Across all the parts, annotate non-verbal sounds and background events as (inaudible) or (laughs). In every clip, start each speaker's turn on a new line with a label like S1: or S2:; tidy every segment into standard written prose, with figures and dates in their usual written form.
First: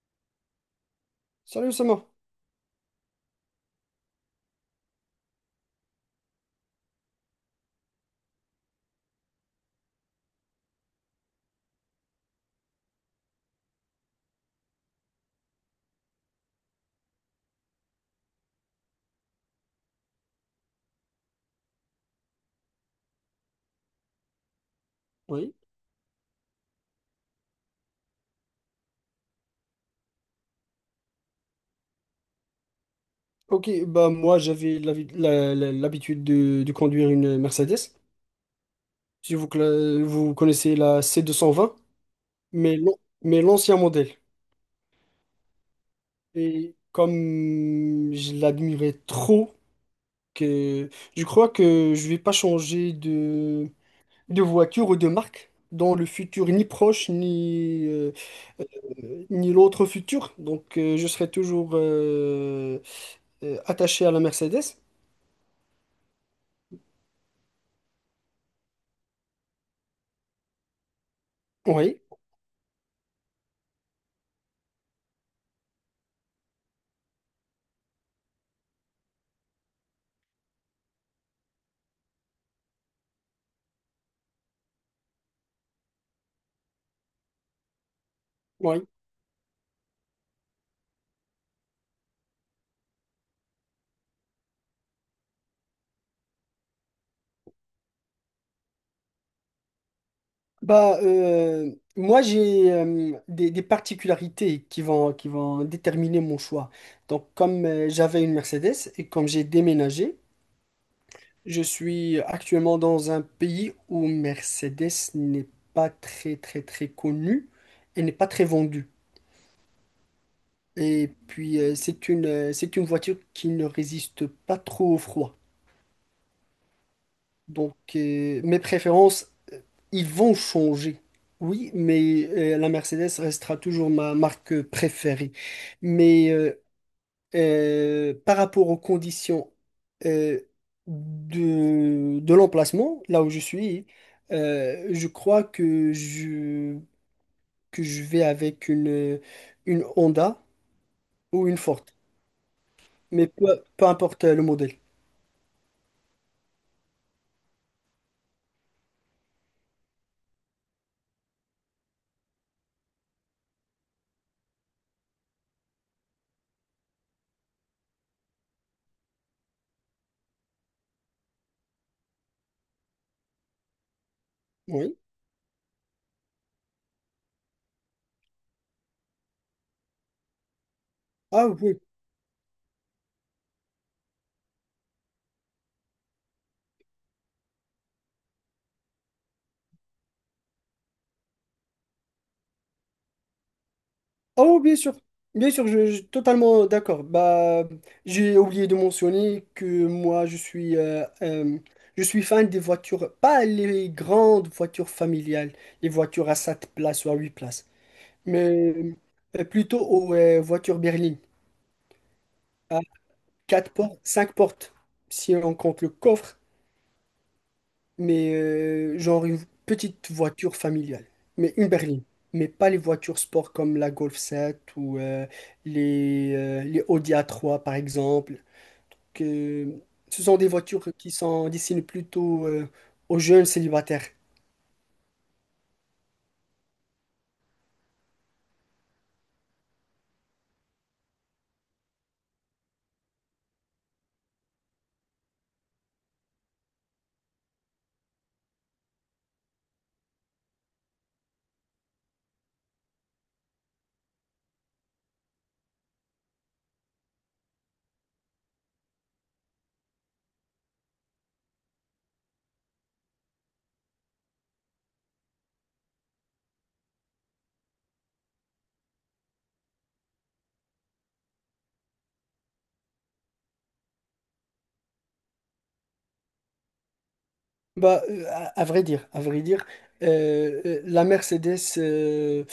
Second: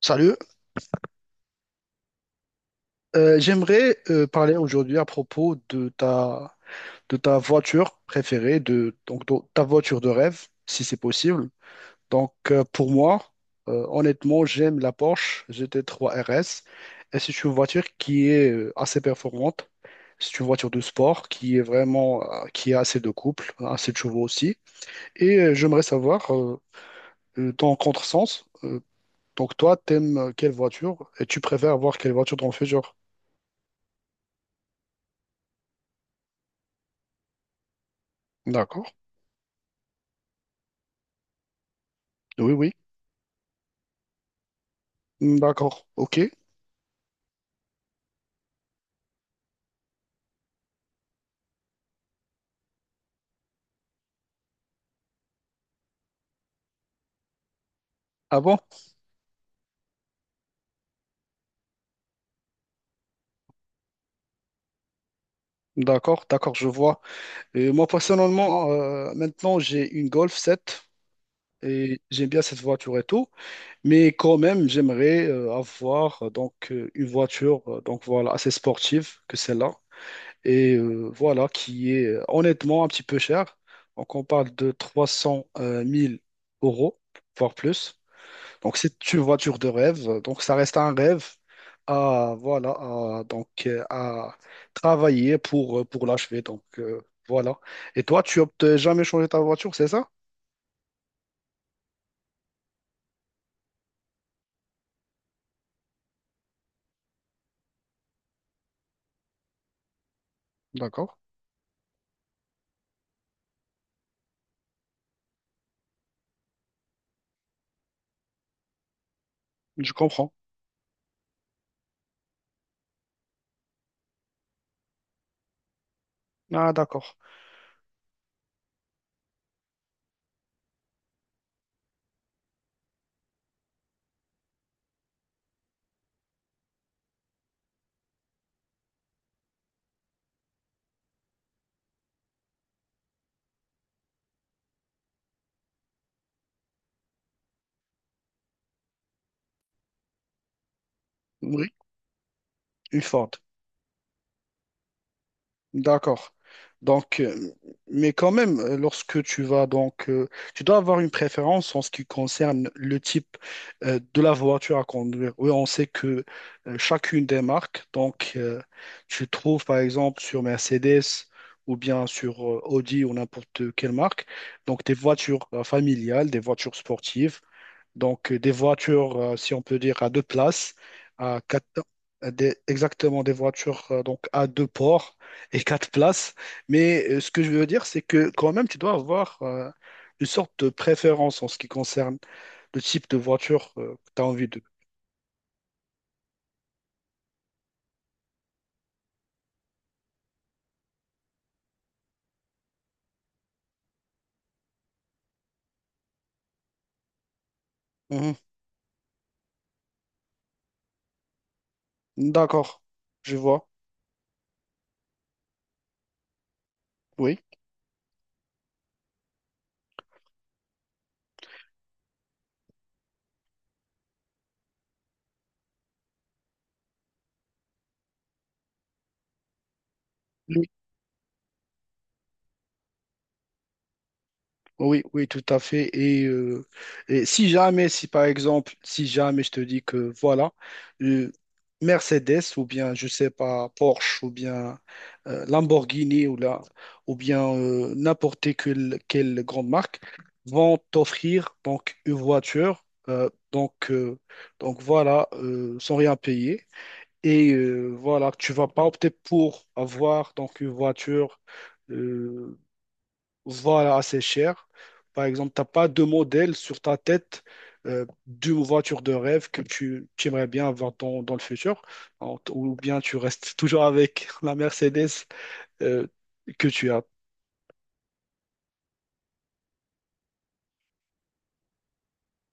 S1: Salut.
S2: Salut sérieusement.
S1: J'aimerais parler aujourd'hui à propos de ta voiture préférée, de, donc ta voiture de rêve, si c'est possible. Donc pour moi, honnêtement, j'aime la Porsche GT3 RS, et c'est une voiture qui est assez performante. C'est une voiture de sport qui est vraiment, qui a assez de couple, assez de chevaux aussi. Et
S2: Oui.
S1: j'aimerais savoir, ton contresens, donc toi, t'aimes quelle voiture et tu préfères avoir quelle voiture dans le futur?
S2: Ok, bah moi j'avais l'habitude de conduire une Mercedes.
S1: D'accord.
S2: Si vous, vous connaissez la C220,
S1: Oui, oui.
S2: mais l'ancien modèle.
S1: Mm, d'accord, ok.
S2: Et comme je l'admirais trop, que je crois que je vais pas changer de voiture ou de marque dans le futur, ni proche, ni,
S1: Ah bon?
S2: ni l'autre futur. Donc je serai toujours attaché à la Mercedes.
S1: D'accord, d'accord, je vois. Et moi, personnellement, maintenant, j'ai une Golf 7
S2: Oui,
S1: et j'aime bien cette voiture et tout, mais quand même, j'aimerais avoir une voiture donc voilà, assez sportive que celle-là, et voilà, qui est honnêtement un petit peu chère. Donc, on parle de trois cent mille euros, voire plus. Donc,
S2: oui.
S1: c'est une voiture de rêve. Donc, ça reste un rêve à, voilà, à travailler pour l'achever. Voilà. Et toi, tu optes jamais changer ta voiture, c'est ça?
S2: Bah, moi, j'ai des particularités qui vont déterminer mon choix. Donc, comme j'avais une Mercedes et comme j'ai déménagé,
S1: D'accord.
S2: je suis actuellement dans un pays où Mercedes n'est pas très, très, très connue et n'est pas très vendue.
S1: Je comprends.
S2: Et puis, c'est une voiture qui ne résiste pas trop au froid.
S1: Ah, d'accord.
S2: Donc, mes préférences ils vont changer, oui, mais la Mercedes restera toujours ma marque préférée. Mais par rapport aux conditions euh, de l'emplacement, là où je suis, je crois que je vais avec une Honda ou une
S1: Oui,
S2: Ford.
S1: une
S2: Mais
S1: Ford.
S2: peu importe le modèle.
S1: D'accord. Donc, mais quand même, lorsque tu vas donc, tu dois avoir une préférence en ce qui concerne le type de la voiture à conduire. Oui, on sait que chacune des marques, donc, tu trouves par exemple sur Mercedes ou bien sur Audi ou n'importe quelle marque, donc des
S2: Oui.
S1: voitures familiales, des voitures sportives, donc, des voitures, si on peut dire, à deux places, à
S2: Ah
S1: quatre,
S2: oui.
S1: exactement des voitures donc à deux ports et (laughs) quatre places. Mais ce que je veux dire, c'est que quand même, tu dois avoir une sorte de préférence en ce qui concerne le type de voiture que tu as envie
S2: Oh,
S1: de.
S2: bien sûr, je suis totalement d'accord. Bah, j'ai oublié de mentionner que moi, je suis fan des voitures, pas les grandes voitures familiales, les voitures à 7 places ou à 8 places,
S1: Mhm.
S2: mais plutôt aux voitures berlines,
S1: D'accord,
S2: à
S1: je vois.
S2: 4 portes, 5 portes, si on compte le coffre.
S1: Oui.
S2: Mais genre une petite voiture familiale, mais une berline, mais pas les voitures sport comme la Golf 7 ou les Audi a trois par exemple, que ce sont des voitures qui sont destinées plutôt aux jeunes célibataires.
S1: Oui, oui, tout à fait. Et si jamais, si par exemple, si jamais je te dis que voilà, euh, Mercedes ou bien, je sais pas, Porsche ou bien Lamborghini ou, la, ou bien n'importe quelle grande marque vont t'offrir donc une voiture, donc voilà, sans rien payer. Et voilà, tu vas pas opter pour avoir donc une voiture. euh, voilà, assez cher. Par exemple, tu n'as pas de modèle sur ta tête d'une voiture de rêve que tu aimerais bien avoir dans le futur, ou bien tu restes toujours avec (laughs) la Mercedes euh, que tu as.
S2: Bah, à vrai dire, la Mercedes, euh,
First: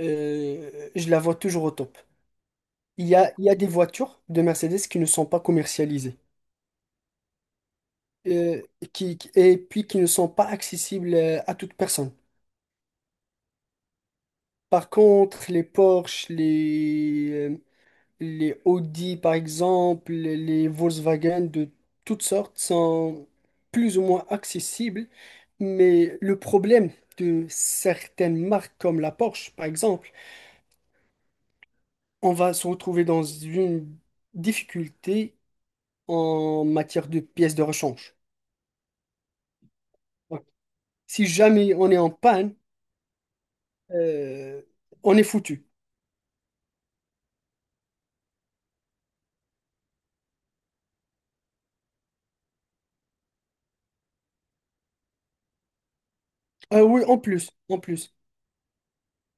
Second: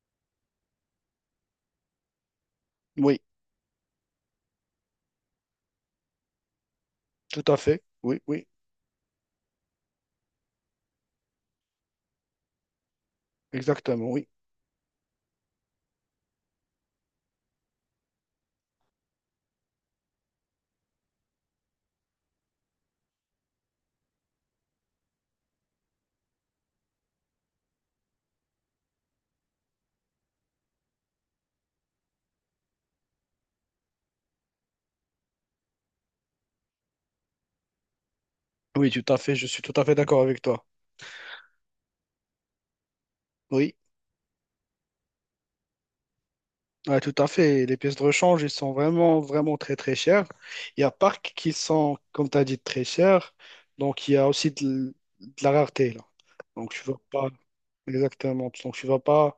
S2: euh, je la vois toujours au top.
S1: Oui,
S2: Il y a des voitures de Mercedes qui ne sont pas commercialisées.
S1: tout à fait. Oui, oui,
S2: euh, qui, et puis qui ne sont pas accessibles à toute personne.
S1: exactement. Oui,
S2: Par contre, les Porsche, les Audi, par exemple, les Volkswagen de toutes sortes sont plus ou moins accessibles. Mais le problème de certaines marques comme la Porsche, par exemple, on va se retrouver dans une difficulté en matière de pièces de rechange.
S1: oui, tout à fait. Je suis tout à fait d'accord avec
S2: Donc,
S1: toi.
S2: si jamais on est en panne,
S1: Oui,
S2: euh, on est foutu.
S1: ouais, tout à fait. Les pièces de rechange, ils sont vraiment, vraiment très, très chères. Il y a parcs qui sont, comme tu as dit, très chers. Donc, il y a aussi de la rareté, là. Donc,
S2: Ah
S1: tu ne vas
S2: oui, en
S1: pas.
S2: plus, en plus.
S1: Exactement. Donc, tu vas pas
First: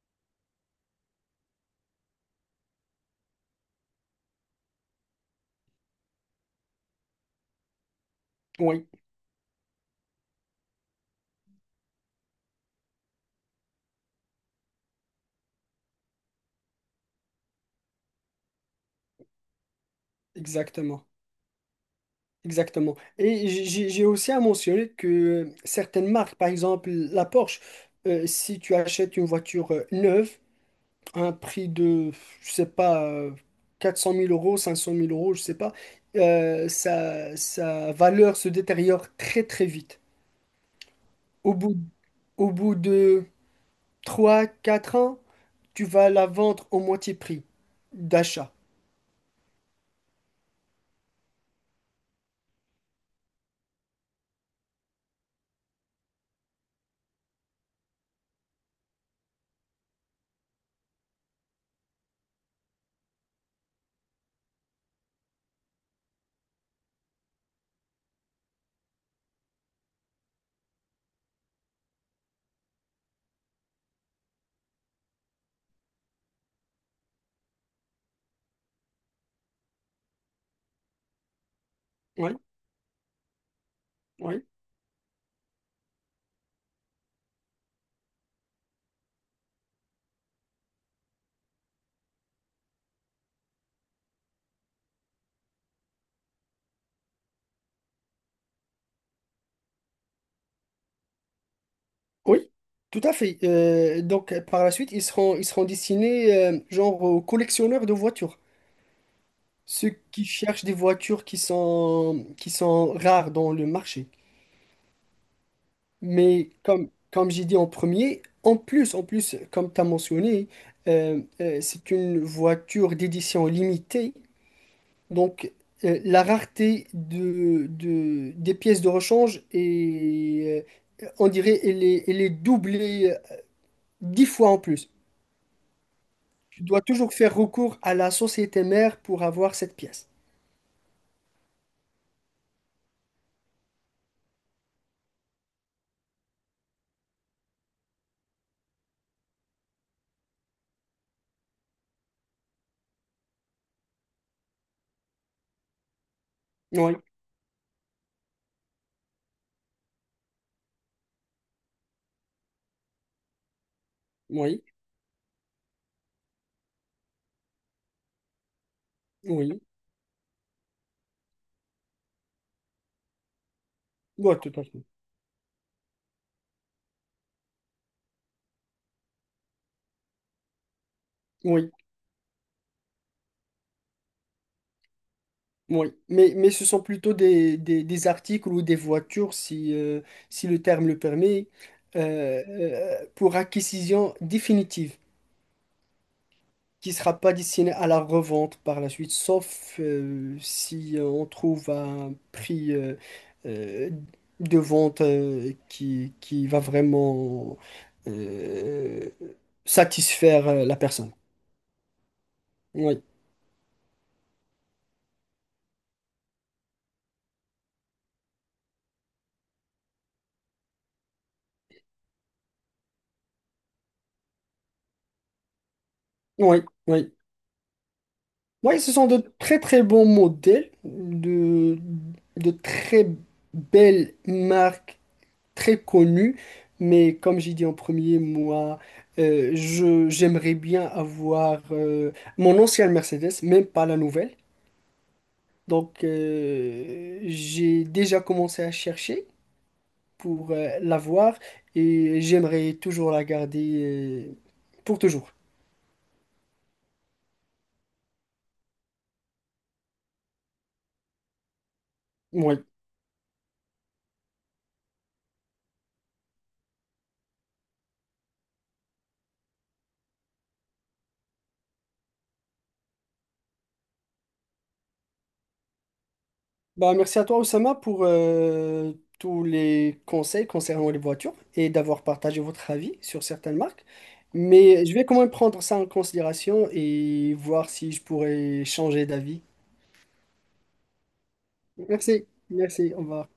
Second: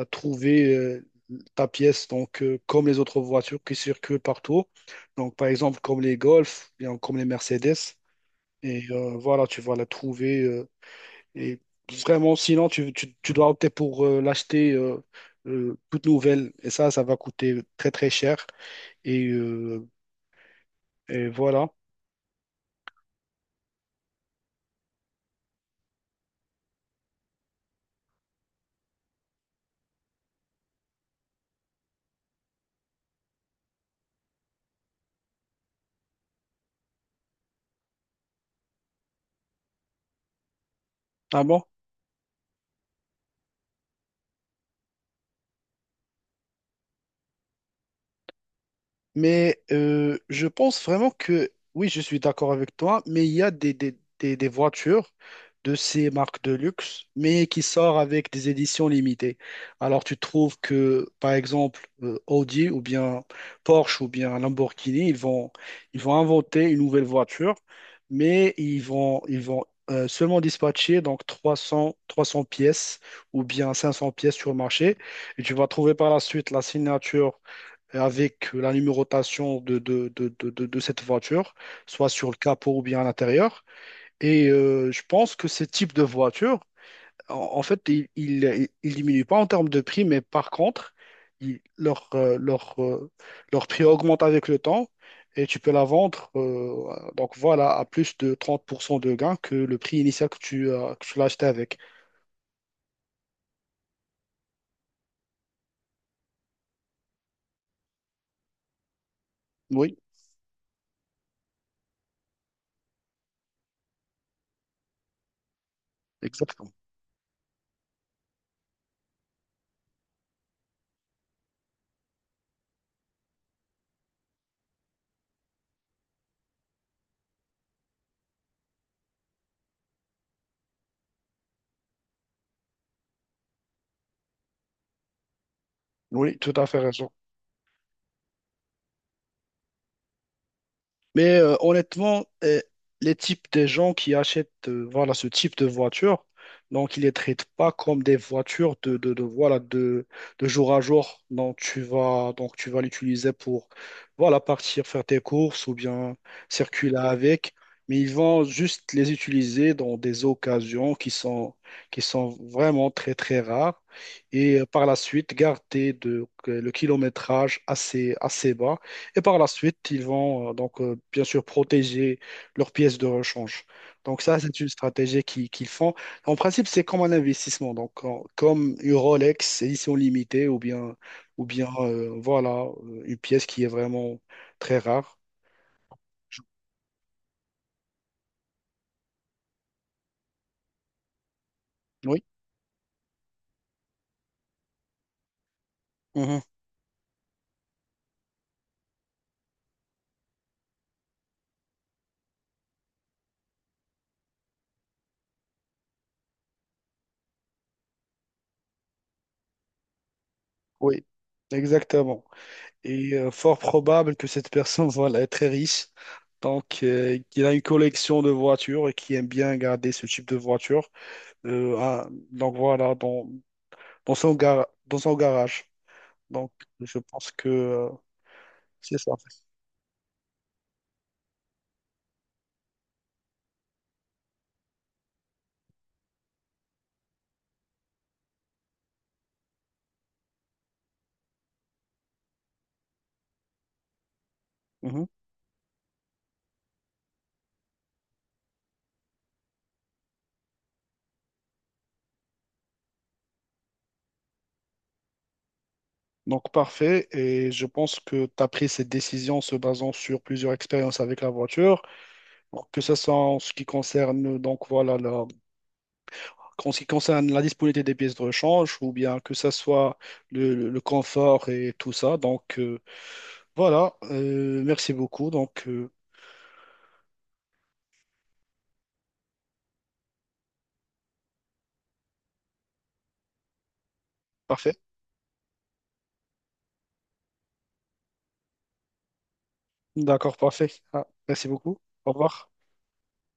S1: trouver ta pièce donc, comme les autres voitures qui circulent partout. Donc, par exemple, comme les Golf, bien comme les Mercedes. Et
S2: Oui,
S1: voilà, tu vas la trouver. Et vraiment, sinon, tu dois opter pour l'acheter toute nouvelle. Et ça va coûter très, très cher. Et, euh,
S2: exactement.
S1: et voilà.
S2: Exactement. Et j'ai aussi à mentionner que certaines marques, par exemple la Porsche, si tu achètes une voiture neuve à un prix de, je sais pas, quatre cent mille euros, cinq cent mille euros, je sais pas, sa, sa valeur se détériore très très vite.
S1: Ah
S2: Au
S1: bon?
S2: bout, au bout de 3 4 ans, tu vas la vendre au moitié prix d'achat.
S1: Mais je pense vraiment que, oui, je suis d'accord avec toi, mais il y a des voitures de ces marques de luxe, mais qui sortent avec des éditions limitées. Alors tu trouves que, par exemple, Audi ou bien Porsche ou bien Lamborghini, ils vont inventer une nouvelle voiture, mais ils vont seulement dispatcher donc trois cents, trois 300 pièces ou bien 500 pièces sur le marché. Et tu vas trouver par la suite la signature avec la numérotation de cette voiture, soit sur
S2: Oui.
S1: le capot ou bien à l'intérieur. Et je pense que ce type de voiture, en, en fait, il diminue pas en termes de prix, mais par contre, il- leur, euh, leur, euh, leur prix augmente avec le temps et tu peux la vendre donc voilà, à plus de 30% de gain que le prix initial que que tu l'as acheté avec.
S2: Oui, tout à fait. Donc, par la suite, ils seront destinés, genre, aux collectionneurs de voitures. Ceux
S1: Oui,
S2: qui cherchent des voitures qui sont rares dans le marché. Mais
S1: exactement.
S2: comme, comme j'ai dit en premier, en plus, comme tu as mentionné, c'est une voiture d'édition limitée. Donc, la rareté de, des pièces de rechange est, on dirait, elle est doublée 10 fois en plus.
S1: Oui, tout
S2: Tu
S1: à fait
S2: dois
S1: raison.
S2: toujours faire recours à la société mère pour avoir cette pièce.
S1: Mais honnêtement, les types de gens qui achètent voilà, ce type de voiture, donc ils ne les traitent pas comme des voitures voilà, de jour à jour. Donc tu vas l'utiliser pour voilà, partir faire tes courses ou bien circuler
S2: Oui,
S1: avec. Mais ils vont juste les utiliser dans des occasions qui sont vraiment très très rares. Et
S2: oui,
S1: par la suite, garder de, le kilométrage assez, assez bas, et par la
S2: oui.
S1: suite, ils vont bien sûr protéger leurs pièces de rechange. Donc
S2: Ouais,
S1: ça,
S2: tout
S1: c'est
S2: à
S1: une
S2: fait.
S1: stratégie qu'ils font. En principe, c'est comme un investissement, comme une Rolex édition limitée ou bien
S2: Oui,
S1: voilà, une pièce qui est vraiment très rare.
S2: oui.
S1: Je-
S2: Mais ce sont plutôt des articles ou des voitures, si, si le terme le permet,
S1: Oui.
S2: pour acquisition définitive.
S1: Mhm.
S2: Qui sera pas destiné à la revente par la suite, sauf si on trouve un prix euh, de vente qui va vraiment euh, satisfaire la
S1: Oui,
S2: personne.
S1: exactement.
S2: Oui,
S1: Et fort probable que cette personne (laughs) voilà, est très riche, donc qu'il a une collection de voitures et qui aime bien garder ce type de voiture. Donc voilà, dans dans son garage. Donc,
S2: oui,
S1: je
S2: oui.
S1: pense que
S2: Oui, ce
S1: c'est
S2: sont
S1: ça.
S2: de très très bons modèles, de très belles marques très connu, mais comme j'ai dit en premier, moi, je, j'aimerais bien avoir mon ancienne Mercedes, même pas la nouvelle.
S1: Mhm.
S2: Donc, j'ai déjà commencé à chercher pour l'avoir et j'aimerais toujours la garder pour toujours.
S1: Donc, parfait. Et je pense que tu as pris cette décision en se basant sur plusieurs expériences avec la voiture.
S2: Oui.
S1: Donc, que ce soit en ce qui concerne, donc, voilà, la, en ce qui concerne la disponibilité des pièces de rechange ou bien que ce soit le confort et tout ça. Merci beaucoup.
S2: Bah, merci à toi, Oussama, pour tous les conseils concernant les voitures et d'avoir partagé votre avis sur certaines marques.
S1: Parfait.
S2: Mais je vais quand même prendre ça en considération et voir si je pourrais changer d'avis.
S1: D'accord, parfait. Ah, merci beaucoup. Au
S2: Merci,
S1: revoir.
S2: merci, on va.